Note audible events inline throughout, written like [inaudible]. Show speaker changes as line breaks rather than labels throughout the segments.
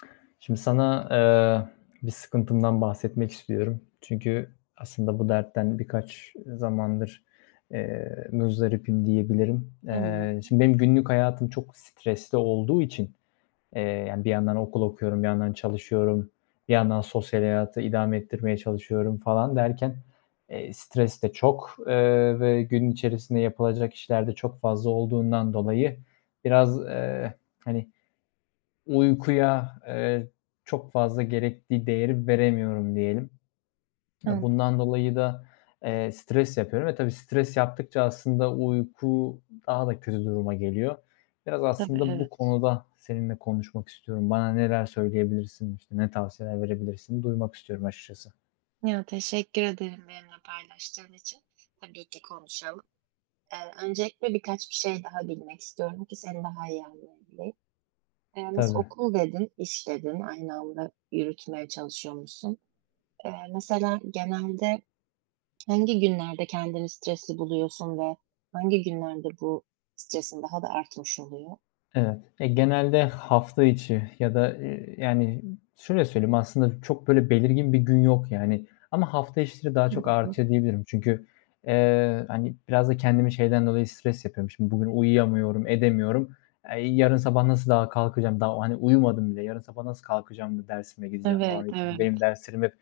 [smacks lips] Şimdi sana, eee, bir sıkıntımdan bahsetmek istiyorum. Çünkü aslında bu dertten birkaç, ııı, zamandır, eee, muzdaribim diyebilirim. Eee,
Anladım.
şimdi benim günlük hayatım çok stresli olduğu için, eee, yani, bir yandan okul okuyorum, bir yandan çalışıyorum, bir yandan sosyal hayatı idame ettirmeye çalışıyorum falan derken, eee, stres de çok, eee, ve gün içerisinde yapılacak işlerde çok fazla olduğundan dolayı biraz, eee, hani, uykuya, eee, çok fazla gerekli değeri veremiyorum diyelim. A,
Anladım.
bundan dolayı da, eee, stres yapıyorum. E, tabii, stres yaptıkça aslında uyku daha da kötü duruma geliyor. Biraz
Tabii.
aslında bu
Evet.
konuda seninle konuşmak istiyorum. Bana neler söyleyebilirsin, işte, ne tavsiyeler verebilirsin? Duymak istiyorum açıkçası.
Ya, teşekkür ederim benimle paylaştığın için. Tabii ki, konuşalım. Eee, öncelikle birkaç bir şey daha bilmek istiyorum ki seni daha iyi anlayabileyim. Eee, mesela
Tabii.
"okul" dedin, "iş" dedin, aynı anda yürütmeye çalışıyormuşsun. Eee, mesela genelde hangi günlerde kendini stresli buluyorsun ve hangi günlerde bu stresin daha da artmış oluyor?
Evet. Eee, genelde hafta içi ya da, ııı, yani, şöyle söyleyeyim aslında çok böyle belirgin bir gün yok, yani, ama hafta içleri daha çok
[unintelligible]
artıyor diyebilirim. Çünkü, eee, hani, biraz da kendimi şeyden dolayı stres yapıyorum. Şimdi bugün uyuyamıyorum, edemiyorum. Eee, yarın sabah nasıl daha kalkacağım daha, hani, "Uyumadım bile yarın sabah nasıl kalkacağım da dersime gideceğim?" falan
Evet,
diye. Çünkü
evet.
benim derslerim hep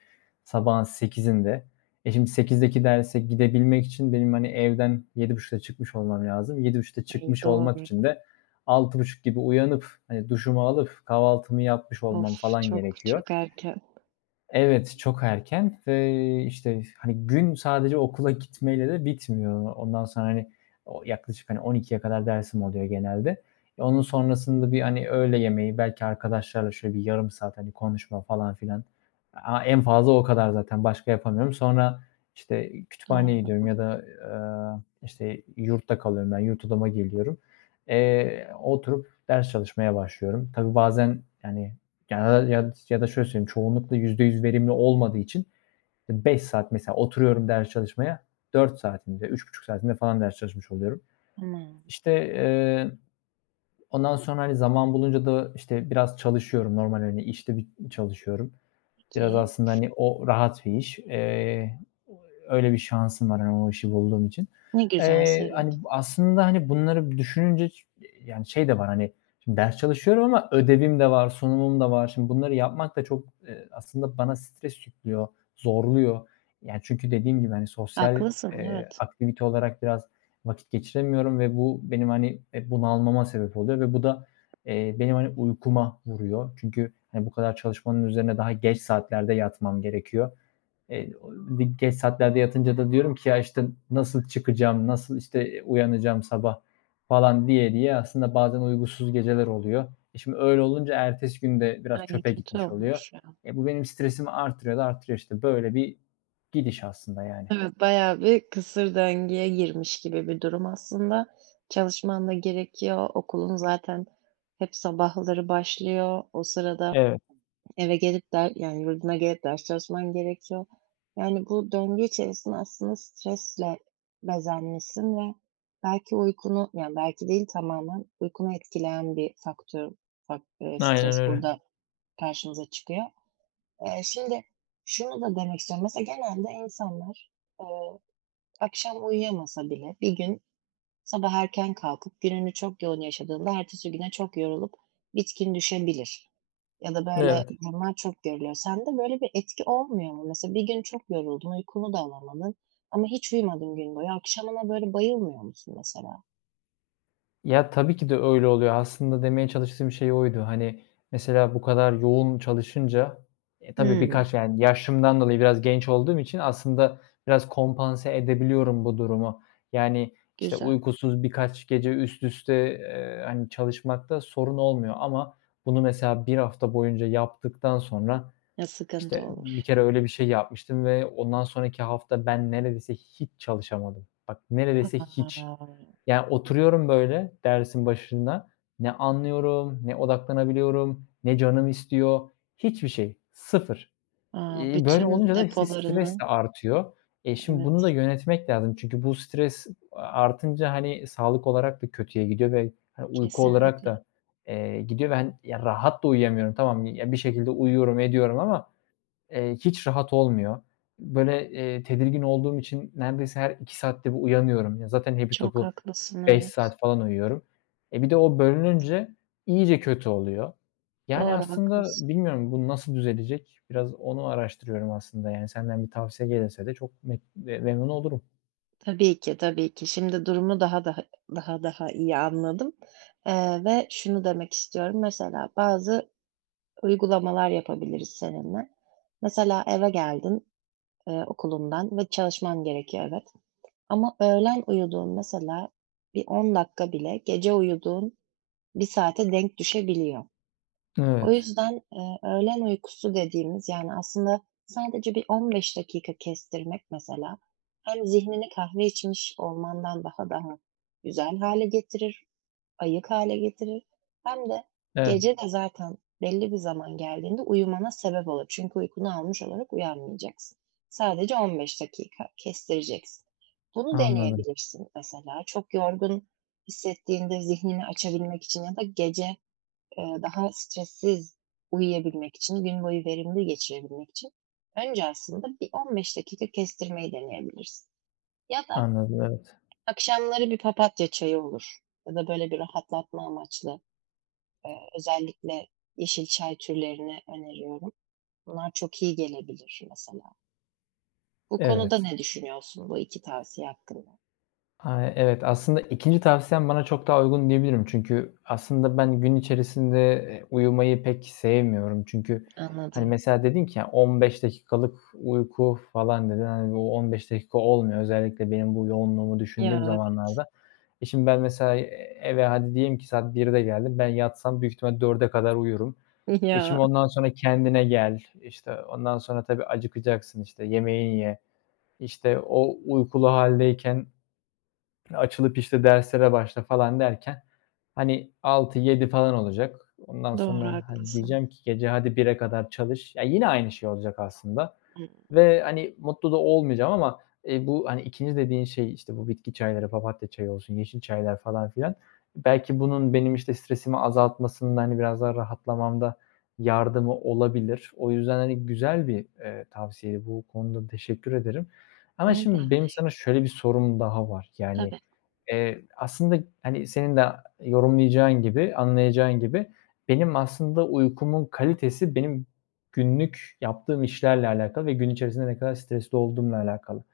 sabahın 8.00'inde. E, şimdi 8.00'deki derse gidebilmek için benim, hani, evden 7.30'da çıkmış olmam lazım. 7.30'da
Ay,
çıkmış olmak
doğru.
için de 6.30 gibi uyanıp, hani, duşumu alıp kahvaltımı yapmış olmam
Of!
falan
Çok,
gerekiyor.
çok erken.
Evet, çok erken ve, işte, hani, gün sadece okula gitmeyle de bitmiyor. Ondan sonra, hani, o yaklaşık 12.00'ye kadar dersim oluyor genelde. E, onun sonrasında, bir, hani, öğle yemeği belki arkadaşlarla şöyle bir yarım saat, hani, konuşma falan filan, a en fazla o kadar zaten, başka yapamıyorum. Sonra, işte,
Doğru.
kütüphaneye gidiyorum
[unintelligible]
ya da, ııı, işte, yurtta kalıyorum, ben yurt odama geliyorum. Eee, oturup ders çalışmaya başlıyorum. Tabii, bazen, yani [unintelligible] ya d ya da şöyle söyleyeyim çoğunlukla %100 verimli olmadığı için 5 saat mesela, oturuyorum ders çalışmaya, 4 saatinde, 3,5 saatinde falan ders çalışmış oluyorum. İşte,
[unintelligible]
eee, ondan sonra, hani, zaman bulunca da işte, biraz çalışıyorum, normal, hani, işte, bit çalışıyorum. Biraz,
Peki.
aslında, hani, o rahat bir iş. Eee, [unintelligible] öyle bir şansım var, hani, o işi bulduğum için.
Ne güzel,
Eee,
sevindim.
hani, bu aslında, hani, bunları bir düşününce ç yani, şey de var, hani, şimdi ders çalışıyorum ama ödevim de var, sunumum da var. Şimdi bunları yapmak da çok, eee, aslında bana stres yüklüyor, zorluyor. Yani, çünkü dediğim gibi, hani, sosyal,
Haklısın,
eee,
evet.
aktivite olarak biraz vakit geçiremiyorum ve bu benim, hani, eee, bunalmama sebep oluyor ve bu da, eee, benim, hani, uykuma vuruyor. Çünkü, hani, bu kadar çalışmanın üzerine daha geç saatlerde yatmam gerekiyor. Eee, [unintelligible] geç saatlerde yatınca da diyorum ki: "Ya, işte, nasıl çıkacağım, nasıl, işte, uyanacağım sabah?" falan diye, diye aslında bazen uykusuz geceler oluyor. E, şimdi öyle olunca ertesi gün de biraz
Ay,
çöpe
kötü
gitmiş oluyor.
olmuş, ya.
Eee, bu benim stresimi artırıyor da artırıyor, işte, böyle bir gidiş aslında, yani.
Evet, bayağı bir kısır döngüye girmiş gibi bir durum. Aslında çalışman da gerekiyor, okulun zaten hep sabahları başlıyor. O sırada
Evet.
eve gelip der yani, yurduna gelip ders çalışman gerekiyor, yani, bu döngü içerisinde aslında stresle bezenmişsin ve belki uykunu, yani, belki değil tamamen uykunu etkileyen bir faktör fakt ııı,
Aynen
stres
öyle.
burada karşımıza çıkıyor. Eee, şimdi şunu da demek istiyorum. Mesela genelde insanlar, ııı, akşam uyuyamasa bile bir gün sabah erken kalkıp gününü çok yoğun yaşadığında ertesi güne çok yorulup bitkin düşebilir ya da, böyle
Evet.
durumlar çok görülüyor. Sende böyle bir etki olmuyor mu? Mesela, bir gün çok yoruldun, uykunu da alamadın ama hiç uyumadın gün boyu akşamına böyle bayılmıyor musun mesela?
Ya, tabii ki de öyle oluyo. Aslında demeye çalıştığım şey oydu. Hani, mesela bu kadar yoğun çalışınca e, tabii,
Hımm.
birkaç yani, yaşımdan dolayı biraz genç olduğum için aslında biraz kompanse edebiliyorum bu durumu. Yani, işte,
Güzel.
uykusuz birkaç gece üst üste, eee, hani, çalışmakta sorun olmuyor ama bunu mesela 1 hafta boyunca yaptıktan sonra...
Ya, sıkıntı
İşte,
olur.
bir kere öyle bir şey yapmıştım ve ondan sonraki hafta ben neredeyse hiç çalışamadım. Bak
A.
neredeyse hiç. Yani oturuyorum, böyle, dersin başında; ne anlıyorum, ne odaklanabiliyorum, ne canım istiyor. Hiçbir şey sıfır.
A!
İii, böyle
Bütün
olunca da, işte, stres
depolarını...
artıyor. Eee, şimdi bunu da
Evet.
yönetmek lazım. Çünkü bu stres artınca, hani, sağlık olarak da kötüye gidiyor ve, hani, uyku olarak
Kesinlikle.
da, eee, gidiyor ve, hani, rahat da uyuyamıyorum. Tamam, ya, bir şekilde uyuyorum ediyorum ama, eee, hiç rahat olmuyor. Böyle, eee, tedirgin olduğum için neredeyse her 2 saatte bir uyanıyorum. Ya, zaten hepi
Çok
topu
haklısın,
5
evet.
saat falan uyuyorum. E, bir de o
[unintelligible]
bölününce iyice kötü oluyor. Yani,
Doğru
aslında
haklısın.
bilmiyorum bu nasıl düzelecek? Biraz onu araştırıyorum aslında. Yani, senden bir tavsiye gelirse de çok me memnun olurum.
Tabii ki, tabii ki. Şimdi durumu daha dah daha daha iyi anladım, eee, ve şunu demek istiyorum, mesela bazı uygulamalar yapabiliriz seninle. Mesela eve geldin, ııı, okulundan ve çalışman gerekiyor, evet. Ama öğlen uyuduğun mesela bir 10 dakika bile gece uyuduğun 1 saate denk düşebiliyor. O
Evet.
yüzden, eee, öğlen uykusu dediğimiz, yani, aslında sadece bir 15 dakika kestirmek mesela hem zihnini kahve içmiş olmandan daha daha güzel hale getirir, ayık hale getirir hem de
Evet.
gece de zaten belli bir zaman geldiğinde uyumana sebep olur. Çünkü uykunu almış olarak uyanmayacaksın. Sadece 15 dakika kestireceksin. Bunu
Anladım.
deneyebilirsin mesela. Çok yorgun hissettiğinde zihnini açabilmek için ya da gece, eee, daha stressiz uyuyabilmek için, gün boyu verimli geçirebilmek için önce aslında, bir 15 dakika kestirmeyi deneyebilirsin ya da
Anladım, evet.
akşamları bir papatya çayı olur ya da, böyle, bir rahatlatma amaçlı, eee, özellikle yeşil çay türlerini öneriyorum. Bunlar çok iyi gelebilir mesela. Bu konuda
Evet.
ne düşünüyorsun, bu 2 tavsiye hakkında?
A, evet. Aslında 2'nci tavsiyen bana çok daha uygun diyebilirim. Çünkü aslında ben gün içerisinde, eee, uyumayı pek sevmiyorum. Çünkü hani
Anladım.
mesela dedin ki ya, 15 dakikalık uyku falan, dedin. Hani, bu 15 dakika olmuyor. Özellikle benim bu yoğunluğumu
Ya,
düşündüğüm
evet.
zamanlarda. E, şimdi ben, mesela, eee, eve hadi diyelim ki saat 13.00'de geldim. Ben yatsam, büyük ihtimal 16.00'ya kadar uyurum. E,
Ya.
şimdi ondan sonra kendine gel, işte, ondan sonra, tabii, acıkacaksın, işte, yemeğini ye. İşte, o uykulu hâldeyken açılıp, işte, derslere başla falan derken, hani, 18.00-19.00 falan olacak. Ondan
Doğru,
sonra, hadi,
haklısın.
diyeceğim ki hadi gece 01.00'e kadar çalış. Ya, yine aynı şey olacak aslında
Hıı.
ve, hani, mutlu da olmayacağım. Ama, eee, bu, hani, 2'nci dediğin şey, işte, bu bitki çayları; papatya çayı olsun, yeşil çaylar falan filan, belki bunun benim, işte, stresimi azaltmasında, hani, biraz daha rahatlamamda yardımı olabilir. O yüzden, hani, güzel bir, eee, tavsiye. Bu konuda teşekkür ederim. Ama
Ne
şimdi benim sana
demek.
şöyle bir sorum daha var. Yani,
Tabii.
eee, aslında, hani, senin de yorumlayacağın gibi, anlayacağın gibi, benim aslında uykumun kalitesi, benim günlük yaptığım işlerle alakalı ve gün içerisinde ne kadar stresli olduğumla alakalı.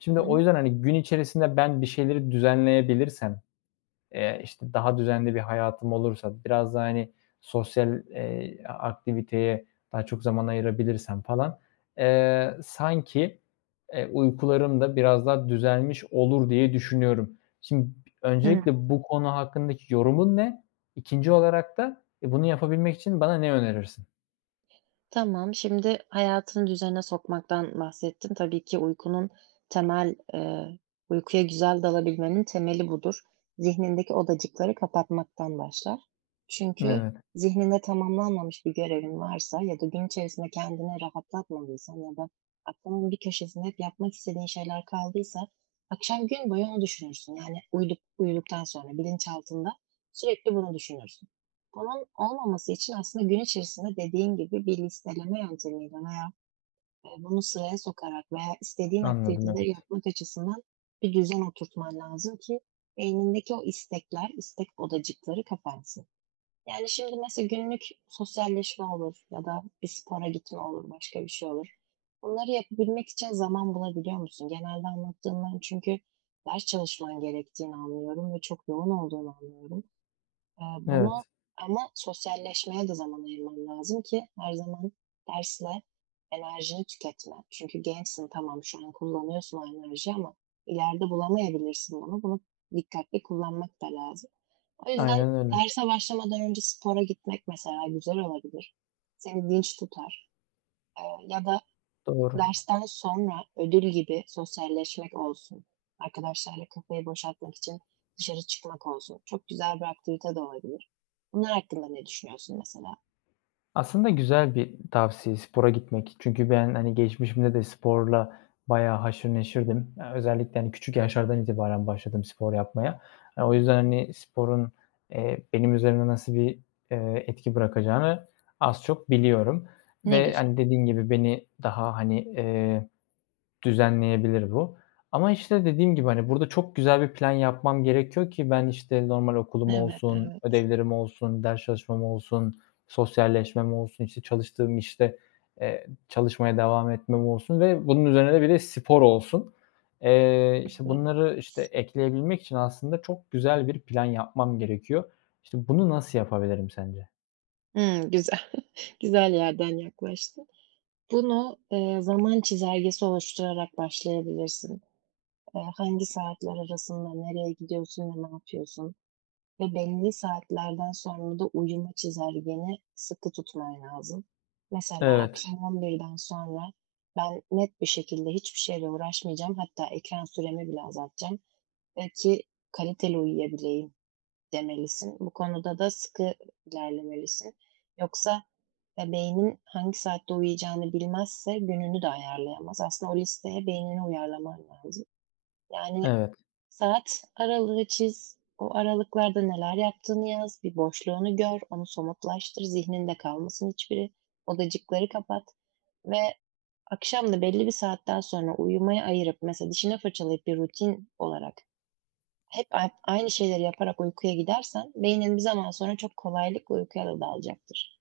Şimdi o
Tamam.
yüzden, hani, gün içerisinde ben bir şeyleri düzenleyebilirsem, eee, işte, daha düzenli bir hayatım olursa, biraz daha, hani, sosyal, eee, a aktiviteye daha çok zaman ayırabilirsem falan, eee, sanki, eee, uykularım da biraz daha düzelmiş olur diye düşünüyorum. Şim b
Hıh.
öncelikle bu konu hakkındaki yorumun ne? 2'nci olarak da e, bunu yapabilmek için bana ne önerirsin?
Tamam, şimdi hayatını düzene sokmaktan bahsettin. Tabii ki uykunun temel, eee, uykuya güzel dalabilmenin temeli budur. Zihnindeki odacıkları kapatmaktan başlar. Çünkü
Evet.
zihninde tamamlanmamış bir görevin varsa ya da gün içerisinde kendini rahatlatmadıysan ya da aklının bir köşesinde hep yapmak istediğin şeyler kaldıysa akşam gün boyu onu düşünürsün. Yani, uyuduk uyuduktan sonra bilinçaltında sürekli bunu düşünürsün. Bunun olmaması için aslında gün içerisinde, dediğin gibi, bir listeleme yöntemiyle veya, ııı, bunu sıraya sokarak veya istediğin
Anladım,
aktiviteleri
evet.
yapmak açısından bir düzen oturtman lazım ki beynindeki o istekler, istek odacıkları kapansın. Yani, şimdi, mesela günlük sosyalleşme olur ya da bir spora gitme olur, başka bir şey olur, bunları yapabilmek için zaman bulabiliyor musun? Genelde anlattığından çünkü ders çalışman gerektiğini anlıyorum ve çok yoğun olduğunu anlıyorum. Eee,
Evet.
bunu ama sosyalleşmeye de zaman ayırman lazım ki her zaman dersle enerjini tüketme. Çünkü gençsin, tamam şu an kullanıyorsun o enerjiyi ama ileride bulamayabilirsin bunu. Bunu dikkatli kullanmak da lazım. O yüzden
Aynen öyle.
derse başlamadan önce spora gitmek mesela güzel olabilir, seni dinç tutar, eee, ya da
Doğru.
dersten sonra ödül gibi sosyalleşmek olsun, arkadaşlarla kafayı boşaltmak için dışarı çıkmak olsun, çok güzel bir aktivite de olabilir. Bunlar hakkında ne düşünüyorsun mesela?
Aslında güzel bir tavsiye spora gitmek. Çünkü ben, hani, geçmişimde de sporla bayağı haşır neşirdim. Eee, özellikle, hani, küçük yaşlardan itibaren başladım spor yapmaya. Eee, o yüzden, hani, sporun, eee, benim üzerimde nasıl bir, eee, etki bırakacağını az çok biliyorum
Ne
ve,
güzel.
hani, dediğim gibi, beni daha, hani, eee, düzenleyebilir bu. Ama, işte, dediğim gibi, hani, burada çok güzel bir plan yapmam gerekiyor ki ben, işte, normal okulum
Evet,
olsun,
evet.
ödevlerim olsun, ders çalışmam olsun, sosyalleşmem olsun, işte, çalıştığım işte, eee, çalışmaya devam etmem olsun ve bunun üzerine bir de spor olsun. Eee, işte,
Evet.
bunları, işte, ekleyebilmek için aslında çok güzel bir plan yapmam gerekiyor. İşte, bunu nasıl yapabilirim sence?
Hımm, güzel, [chuckles] güzel yerden yaklaştın. Bunu, eee, zaman çizelgesi oluşturarak başlayabilirsin. Eee, hangi saatler arasında nereye gidiyorsun ve ne yapıyorsun ve belli saatlerden sonra da uyuma çizelgeni sıkı tutman lazım. Mesela,
Evet.
akşam 11'den sonra ben net bir şekilde hiçbir şeyle uğraşmayacağım. Hatta ekran süremi bile azaltacağım, eee, ki kaliteli uyuyabileyim, demelisin. Bu konuda da sıkı ilerlemelisin. Yoksa, eee, beynin hangi saatte uyuyacağını bilmezse gününü de ayarlayamaz. Aslında o listeye beynini uyarlaman lazım. Yani,
Evet.
saat aralığı çiz, o aralıklarda neler yaptığını yaz, bir boşluğunu gör, onu somutlaştır, zihninde kalmasın hiçbiri, odacıkları kapat ve akşam da belli bir saatten sonra uyumaya ayırıp mesela dişini fırçalayıp bir rutin olarak hep ay aynı şeyleri yaparak uykuya gidersen beynin bir zaman sonra çok kolaylıkla uykuya da dalacaktır.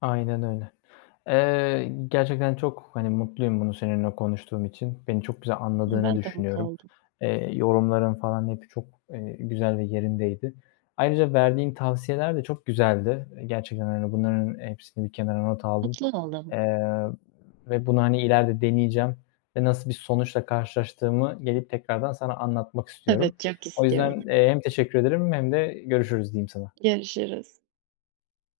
Aynen öyle. Eee, gerçekten çok, hani, mutluyum bunu seninle konuştuğum için. Beni çok güzel
E,
anladığını
ben de mutlu
düşünüyorum.
oldum.
Eee, yorumların falan hep çok, eee, güzel ve yerindeydi. Ayrıca verdiğin tavsiyeler de çok güzeldi. Eee, gerçekten, hani, bunların hepsini bir kenara not aldım.
Mutlu oldum.
Eee, ve bunu, hani, ileride deneyeceğim ve nasıl bir sonuçla karşılaştığımı gelip tekrardan sana anlatmak istiyorum.
Evet, çok
O yüzden,
istiyorum.
eee, hem teşekkür ederim hem de görüşürüz diyeyim sana.
Görüşürüz.